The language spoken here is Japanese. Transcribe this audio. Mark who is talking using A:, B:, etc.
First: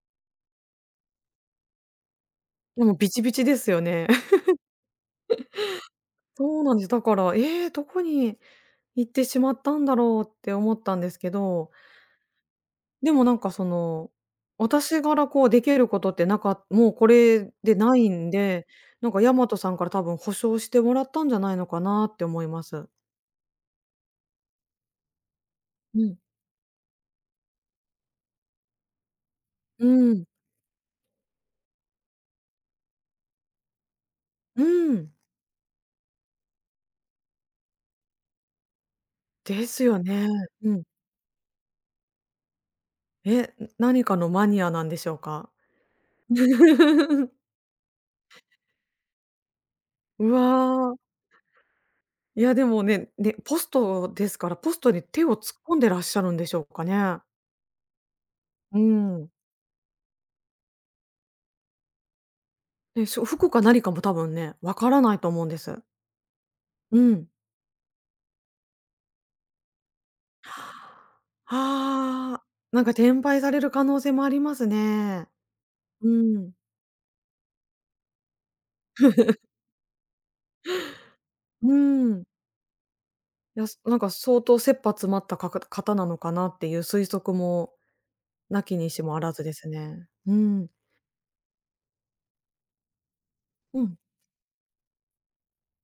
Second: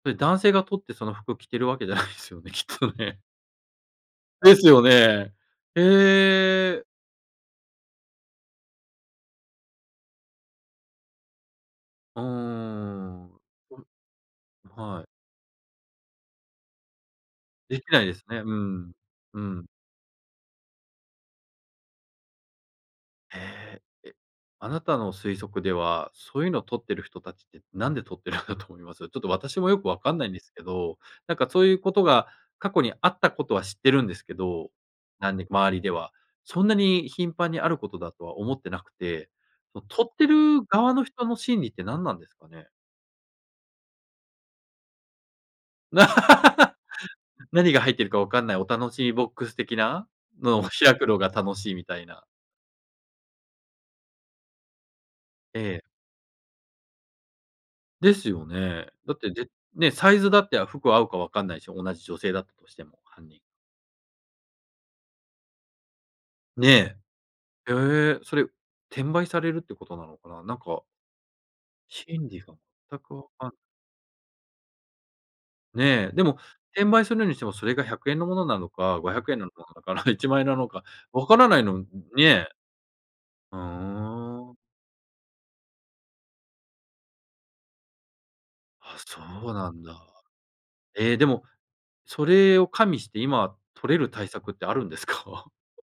A: それ男性がとってその服着てるわけじゃないすよね、きっ
B: で
A: と
B: もビチ
A: ね。
B: ビチですよね。
A: ですよね。
B: そうなん
A: ええ。
B: です。だから「ええ、どこに行ってしまったんだろう」って思ったんですけど
A: うー
B: でもなん
A: ん。
B: かその
A: あ、
B: 私
A: はい。
B: がらこうできることってなかもうこれで
A: でき
B: な
A: ない
B: い
A: です
B: ん
A: ね、う
B: で、
A: ん、
B: なんかヤ
A: う
B: マト
A: ん。
B: さんから多分補償してもらったんじゃないのかなって思います。
A: ええ、え、あなたの推測で
B: う
A: は、
B: ん。
A: そういうのを取ってる人たちって、なんで取ってるんだと思います？ちょっと私もよ
B: う
A: くわか
B: ー
A: ん
B: ん。
A: ないんですけど、なんかそういうことが過去にあったことは知ってるんですけ
B: う
A: ど、
B: ーん。
A: なんで周りでは、そんなに頻繁にあることだとは思ってなくて、
B: で
A: そ
B: す
A: の
B: よ
A: 取っ
B: ね。
A: てる
B: うん。
A: 側の人の心理って何なんですかね？
B: え、何かのマニアなんでしょうか？
A: 何が入ってるかわかんないお楽しみボックス的な
B: う
A: のを
B: わ。
A: 開くのが楽しいみたいな。
B: や、でもねん、で、ポストですからポストに手を突っ
A: え
B: 込ん
A: え。
B: でらっしゃるんでしょうかね？
A: ですよ
B: うー
A: ね。だって、
B: ん。
A: で、ね、サイズだって、あ、服合うかわかんないしょ、同じ女性だったとしても
B: でしょ、
A: 犯人。
B: 服か何かも多分ね、分からないと思うんです。
A: ね。
B: うん。
A: へえ、それ、う転売されるってことなのかな？なんか 心
B: あ
A: 理
B: あ。
A: が
B: なんか
A: たく
B: 転
A: わ
B: 売
A: か
B: さ
A: ん
B: れる可能性もありますね。う
A: ね。でも
B: ーん。
A: 転売するにしても、それが100円のものなのか、ごひゃくえ んのものだから、1万円なのかわかなない
B: う
A: のうん、
B: ーん。
A: にえ。ふ
B: や、すなんか相
A: ーん。
B: 当切羽詰まったかく方なのかなっていう推測も、無きに
A: あ、
B: しもあ
A: そ
B: らずで
A: う
B: す
A: なんだ。
B: ね。うん。
A: え、でも、それを加味して今
B: う
A: 取
B: ん。
A: れる対策ってあるんですか？